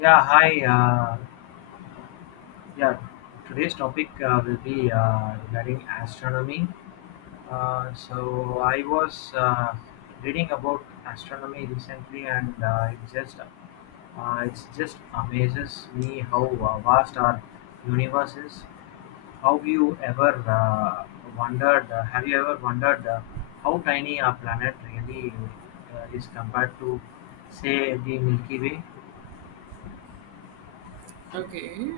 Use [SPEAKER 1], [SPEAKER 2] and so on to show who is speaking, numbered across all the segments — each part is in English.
[SPEAKER 1] Yeah, hi. Yeah, today's topic will be regarding astronomy. So I was reading about astronomy recently, and it just amazes me how vast our universe is. How you ever wondered? Have you ever wondered how tiny our planet really is compared to, say, the Milky Way?
[SPEAKER 2] Okay.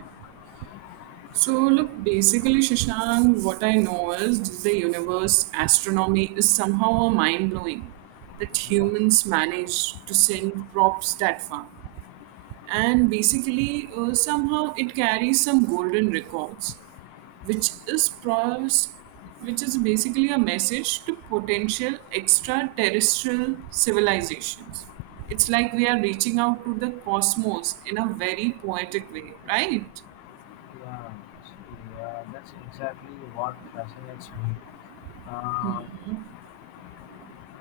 [SPEAKER 2] So look, basically, Shashank, what I know is the universe astronomy is somehow mind blowing that
[SPEAKER 1] Yeah.
[SPEAKER 2] humans manage to send props that far. And basically, somehow it carries some golden records, which is pros- which is basically a message to potential extraterrestrial civilizations. It's like we are reaching out to the cosmos in a very poetic way, right?
[SPEAKER 1] Yeah, yeah, that's exactly what fascinates me. Uh,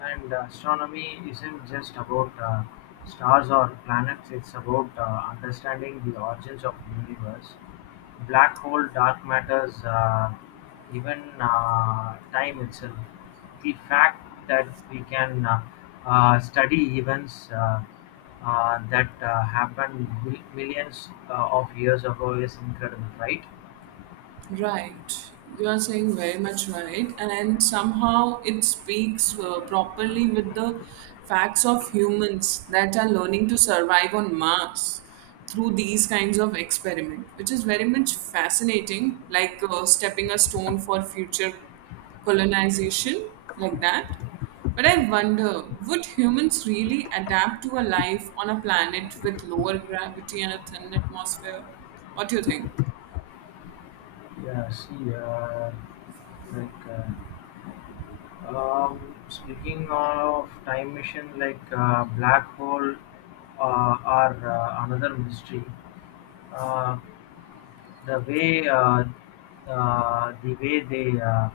[SPEAKER 1] and astronomy isn't just about stars or planets; it's about understanding the origins of the universe, black hole, dark matters, even time itself. The fact that we can study events that happened millions of years ago is incredible, right?
[SPEAKER 2] Right. You are saying very much right. And somehow it speaks properly with the facts of humans that are learning to survive on Mars through these kinds of experiment, which is very much fascinating, like stepping a stone for future colonization, like that. But I wonder, would humans really adapt to a life on a planet with lower gravity and a thin atmosphere? What do you think?
[SPEAKER 1] Yeah, see, uh, Okay. Speaking of time machine, like black hole are another mystery. Uh, the way uh, the way they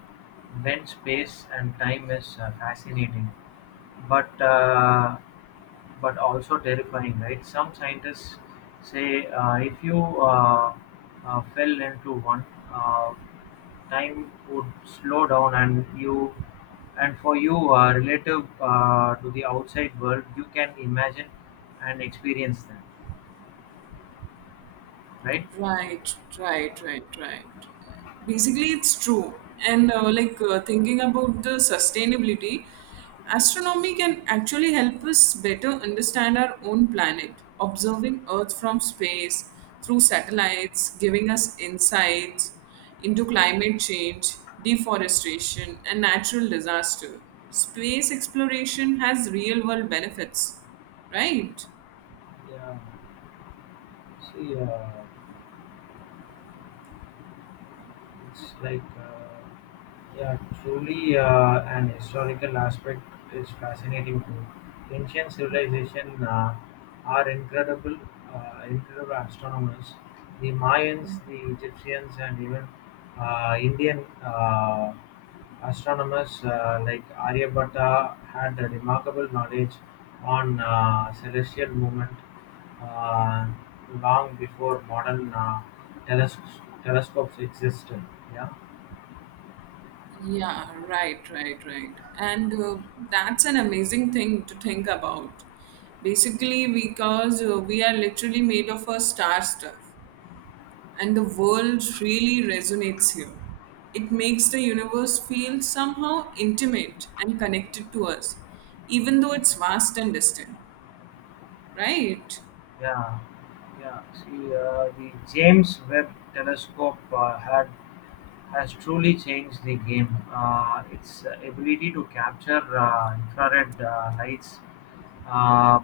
[SPEAKER 1] bend space and time is fascinating but uh, but also terrifying, right? Some scientists say if you fell into one, uh, time would slow down, and for you, relative to the outside world, you can imagine and experience them, right?
[SPEAKER 2] Right, right, right, right. Basically, it's true. And thinking about the sustainability, astronomy can actually help us better understand our own planet, observing Earth from space through satellites, giving us insights into climate change, deforestation, and natural disaster. Space exploration has real world benefits, right?
[SPEAKER 1] Yeah. See, it's like. Yeah, truly, an historical aspect is fascinating too. Ancient civilization are incredible astronomers. The Mayans, the Egyptians, and even Indian astronomers like Aryabhatta had a remarkable knowledge on celestial movement uh, long before modern teles- telescopes existed. Yeah.
[SPEAKER 2] Yeah, right, right, right. And that's an amazing thing to think about. Basically, because we are literally made of a star stuff, and the world really resonates here. It makes the universe feel somehow intimate and connected to us, even though it's vast and distant, right?
[SPEAKER 1] Yeah, yeah. See, the James Webb Telescope had has truly changed the game. Its ability to capture infrared lights uh,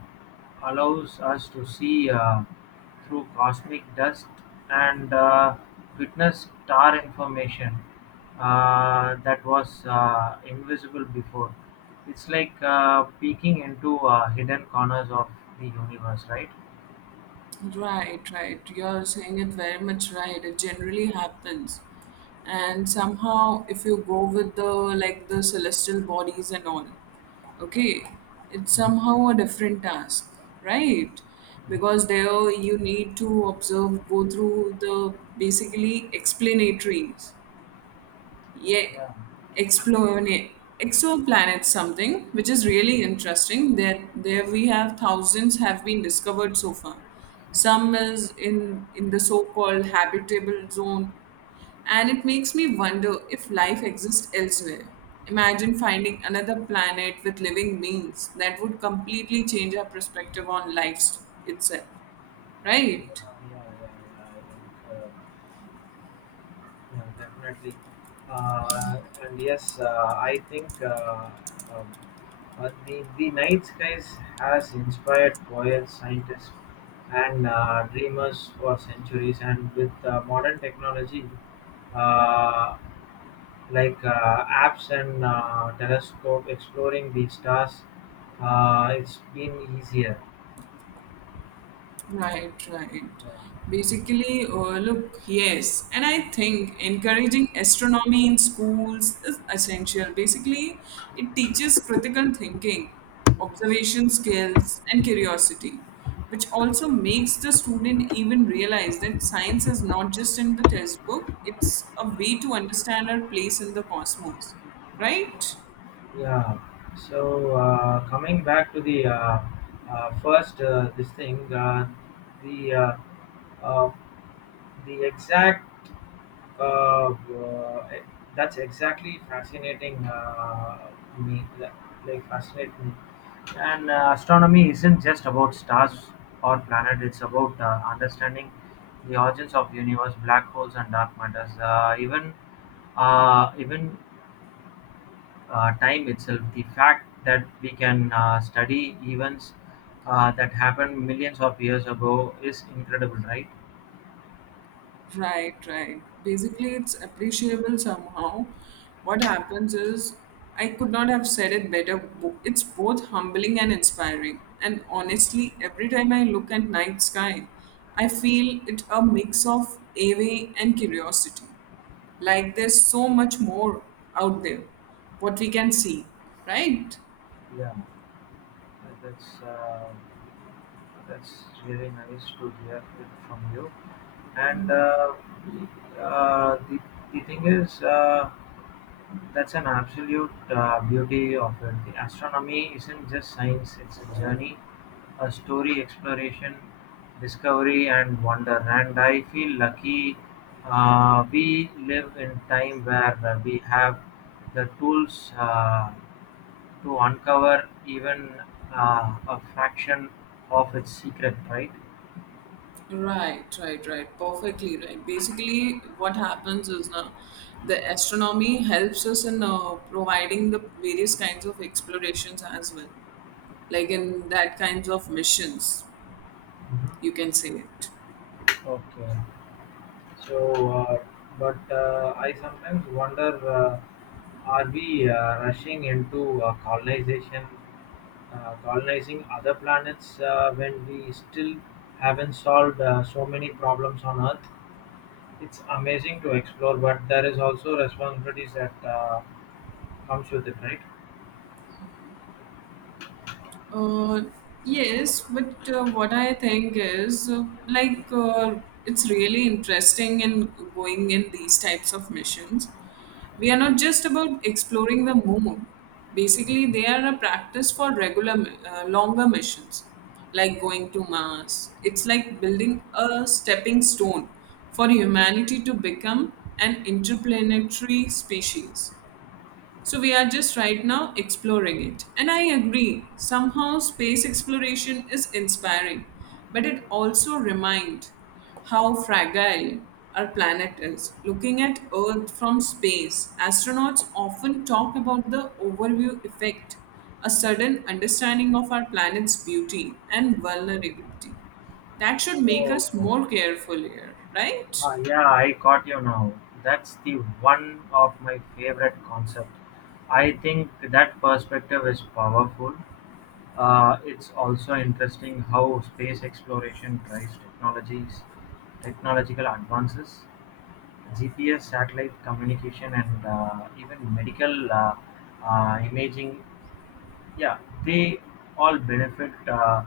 [SPEAKER 1] allows us to see through cosmic dust and witness star information that was invisible before. It's like peeking into hidden corners of the universe, right?
[SPEAKER 2] Right, right. You're saying it very much right. It generally happens. And somehow, if you go with the like the celestial bodies and all, okay, it's somehow a different task, right? Because there you need to observe, go through the basically explanatories, yeah,
[SPEAKER 1] Yeah,
[SPEAKER 2] explone exoplanets, something which is really interesting. There we have thousands have been discovered so far. Some is in the so called habitable zone, and it makes me wonder if life exists elsewhere. Imagine finding another planet with living beings. That would completely change our perspective on life itself,
[SPEAKER 1] yeah,
[SPEAKER 2] right?
[SPEAKER 1] yeah, yeah. I think, uh, yeah, definitely. And yes, uh, I think uh, um, uh, the the night skies has inspired poets, scientists, and dreamers for centuries. And with modern technology, uh, like apps and telescope exploring the stars, it's been easier.
[SPEAKER 2] Right, right.
[SPEAKER 1] Yeah.
[SPEAKER 2] Basically, look, yes, and I think encouraging astronomy in schools is essential. Basically, it teaches critical thinking, observation skills, and curiosity, which also makes the student even realize that science is not just in the textbook, it's a way to understand our place in the cosmos, right?
[SPEAKER 1] Yeah. So coming back to the first this thing, the uh, uh, the exact eh, That's exactly fascinating me li- like fascinate me. And Astronomy isn't just about stars or planet; it's about understanding the origins of universe, black holes, and dark matters. Even time itself. The fact that we can study events that happened millions of years ago is incredible, right?
[SPEAKER 2] Right, right. Basically, it's appreciable somehow. What happens is, I could not have said it better. It's both humbling and inspiring. And honestly, every time I look at night sky, I feel it a mix of awe and curiosity. Like there's so much more out there, what we can see, right?
[SPEAKER 1] Yeah, that's uh, that's really nice to hear it from you. And uh, uh, the the thing is, that's an absolute beauty of it. The astronomy isn't just science; it's a journey. A story, exploration, discovery and wonder, and I feel lucky we live in time where we have the tools to uncover even a fraction of its secret, right?
[SPEAKER 2] Right, right, right. Perfectly right. Basically, what happens is now the astronomy helps us in providing the various kinds of explorations as well, like in that kinds of missions, you
[SPEAKER 1] Mhm.
[SPEAKER 2] can say it.
[SPEAKER 1] Okay. So, uh, but I sometimes wonder, are we rushing into colonizing other planets when we still haven't solved so many problems on Earth? It's amazing to explore, but there is also responsibilities that comes with it, right?
[SPEAKER 2] Uh, yes, but what I think is it's really interesting in going in these types of missions. We are not just about exploring the moon. Basically, they are a practice for regular, longer missions, like going to Mars. It's like building a stepping stone for humanity to become an interplanetary species. So we are just right now exploring it. And I agree, somehow space exploration is inspiring, but it also reminds how fragile our planet is. Looking at Earth from space, astronauts often talk about the overview effect, a sudden understanding of our planet's beauty and vulnerability. That should make
[SPEAKER 1] Oh,
[SPEAKER 2] us more careful here, right?
[SPEAKER 1] ah, yeah, I got you now. That's the one of my favorite concept. I think that perspective is powerful. It's also interesting how space exploration drives technological advances: GPS, satellite communication, and even medical imaging. Yeah, they all benefit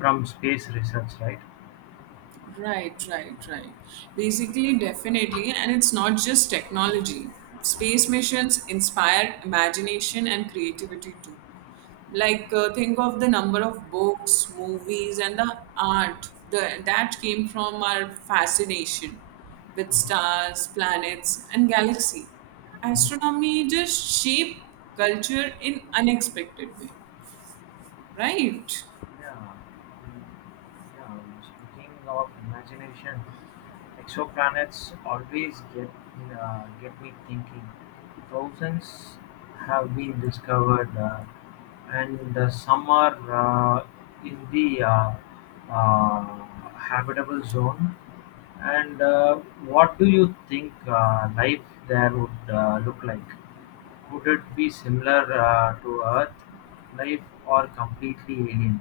[SPEAKER 1] from space research, right?
[SPEAKER 2] Right, right, right. Basically, definitely, and it's not just technology. Space missions inspire imagination and creativity too. Like, think of the number of books, movies, and the art that came from our fascination with
[SPEAKER 1] Mhm.
[SPEAKER 2] stars, planets, and galaxy. Astronomy just shaped culture in unexpected way, right?
[SPEAKER 1] Yeah. mm, Yeah. Speaking of imagination, exoplanets always get me thinking. Thousands have been discovered, and some are in the habitable zone. And what do you think life there would look like? Would it be similar to Earth life or completely alien?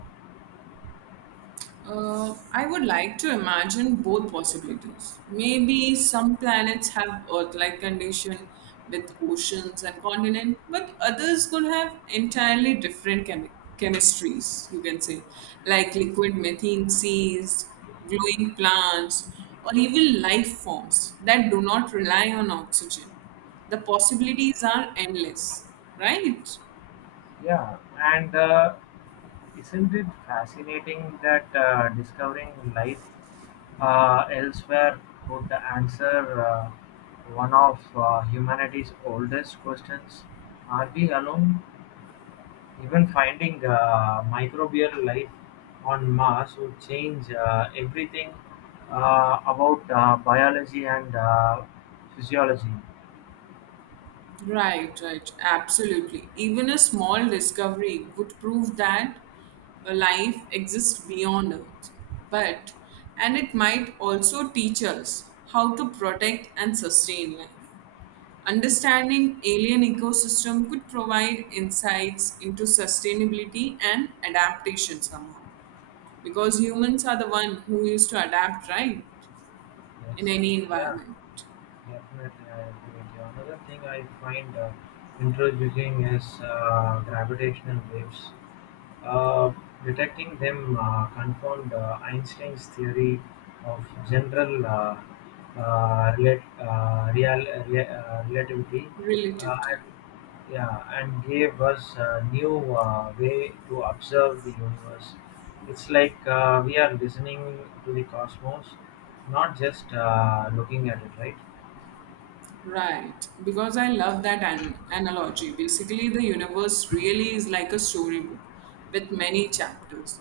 [SPEAKER 2] I would like to imagine both possibilities. Maybe some planets have Earth-like condition with oceans and continent, but others could have entirely different chemistries. You can say, like liquid methane seas, glowing plants, or even life forms that do not rely on oxygen. The possibilities are endless, right?
[SPEAKER 1] Yeah, and isn't it fascinating that discovering life elsewhere could answer one of humanity's oldest questions? Are we alone? Even finding microbial life on Mars would change everything about biology and physiology.
[SPEAKER 2] Right, right, absolutely. Even a small discovery would prove that a life exists beyond Earth. But, and it might also teach us how to protect and sustain life. Understanding alien ecosystem could provide insights into sustainability and adaptation somehow. Because humans are the one who used to adapt, right?
[SPEAKER 1] Yes,
[SPEAKER 2] In any
[SPEAKER 1] yeah.
[SPEAKER 2] environment.
[SPEAKER 1] Definitely, I agree with you. Another thing I find introducing is gravitational waves. Uh, detecting them confirmed Einstein's theory of general relativity uh,
[SPEAKER 2] Relativity.
[SPEAKER 1] and, yeah, and gave us a new way to observe the universe. It's like we are listening to the cosmos, not just looking at it, right?
[SPEAKER 2] Right, because I love that analogy. Basically, the universe really is like a storybook with many chapters.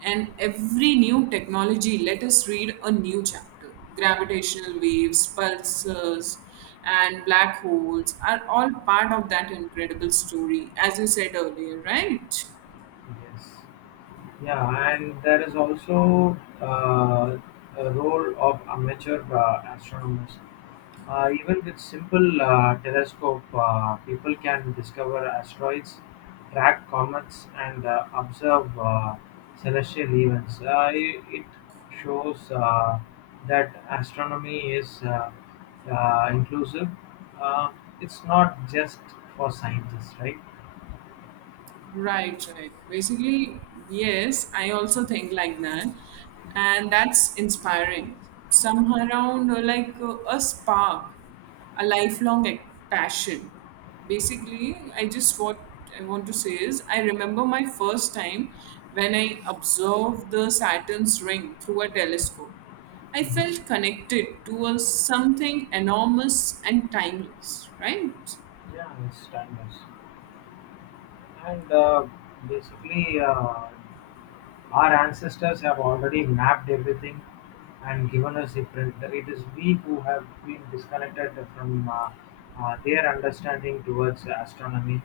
[SPEAKER 2] And every new technology let us read a new chapter. Gravitational waves, pulsars, and black holes are all part of that incredible story, as you said earlier, right?
[SPEAKER 1] Yes. Yeah, and there is also a role of amateur astronomers. Even with simple telescope, people can discover asteroids, track comets, and observe celestial events. It shows that astronomy is inclusive. Uh, it's not just for scientists, right?
[SPEAKER 2] Right, right. Basically, yes, I also think like that. And that's inspiring. Somehow around a spark, a lifelong passion. Basically, I just what I want to say is I remember my first time when I observed the Saturn's ring through a telescope. I felt
[SPEAKER 1] Hmm.
[SPEAKER 2] connected to a something enormous and timeless, right?
[SPEAKER 1] Yeah, it's timeless. And basically, our ancestors have already mapped everything and given us the print. It is we who have been disconnected from their understanding towards astronomy,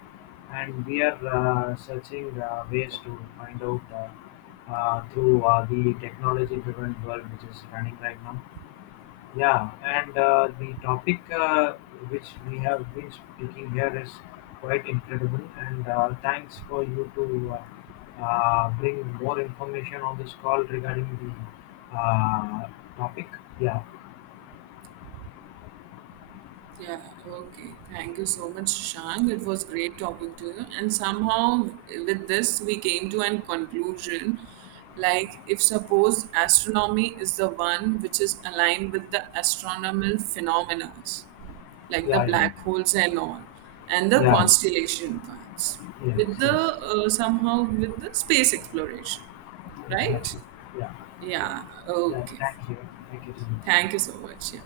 [SPEAKER 1] and we are searching ways to find out through the technology driven world which is running right now. Yeah, and the topic which we have been speaking here is quite incredible. And thanks for you to bring more information on this call regarding the topic. Yeah,
[SPEAKER 2] Yeah, okay. Thank you so much, Shang. It was great talking to you. And somehow, with this, we came to an conclusion like, if suppose astronomy is the one which is aligned with the astronomical phenomena, like the
[SPEAKER 1] yeah, yeah,
[SPEAKER 2] black holes and all, and the
[SPEAKER 1] yeah,
[SPEAKER 2] constellation parts,
[SPEAKER 1] yes,
[SPEAKER 2] with the
[SPEAKER 1] yes,
[SPEAKER 2] somehow with the space exploration, right?
[SPEAKER 1] exactly. Yeah, yeah,
[SPEAKER 2] Yeah,
[SPEAKER 1] yeah.
[SPEAKER 2] okay.
[SPEAKER 1] Thank you so
[SPEAKER 2] Thank you
[SPEAKER 1] much.
[SPEAKER 2] so much. Yeah,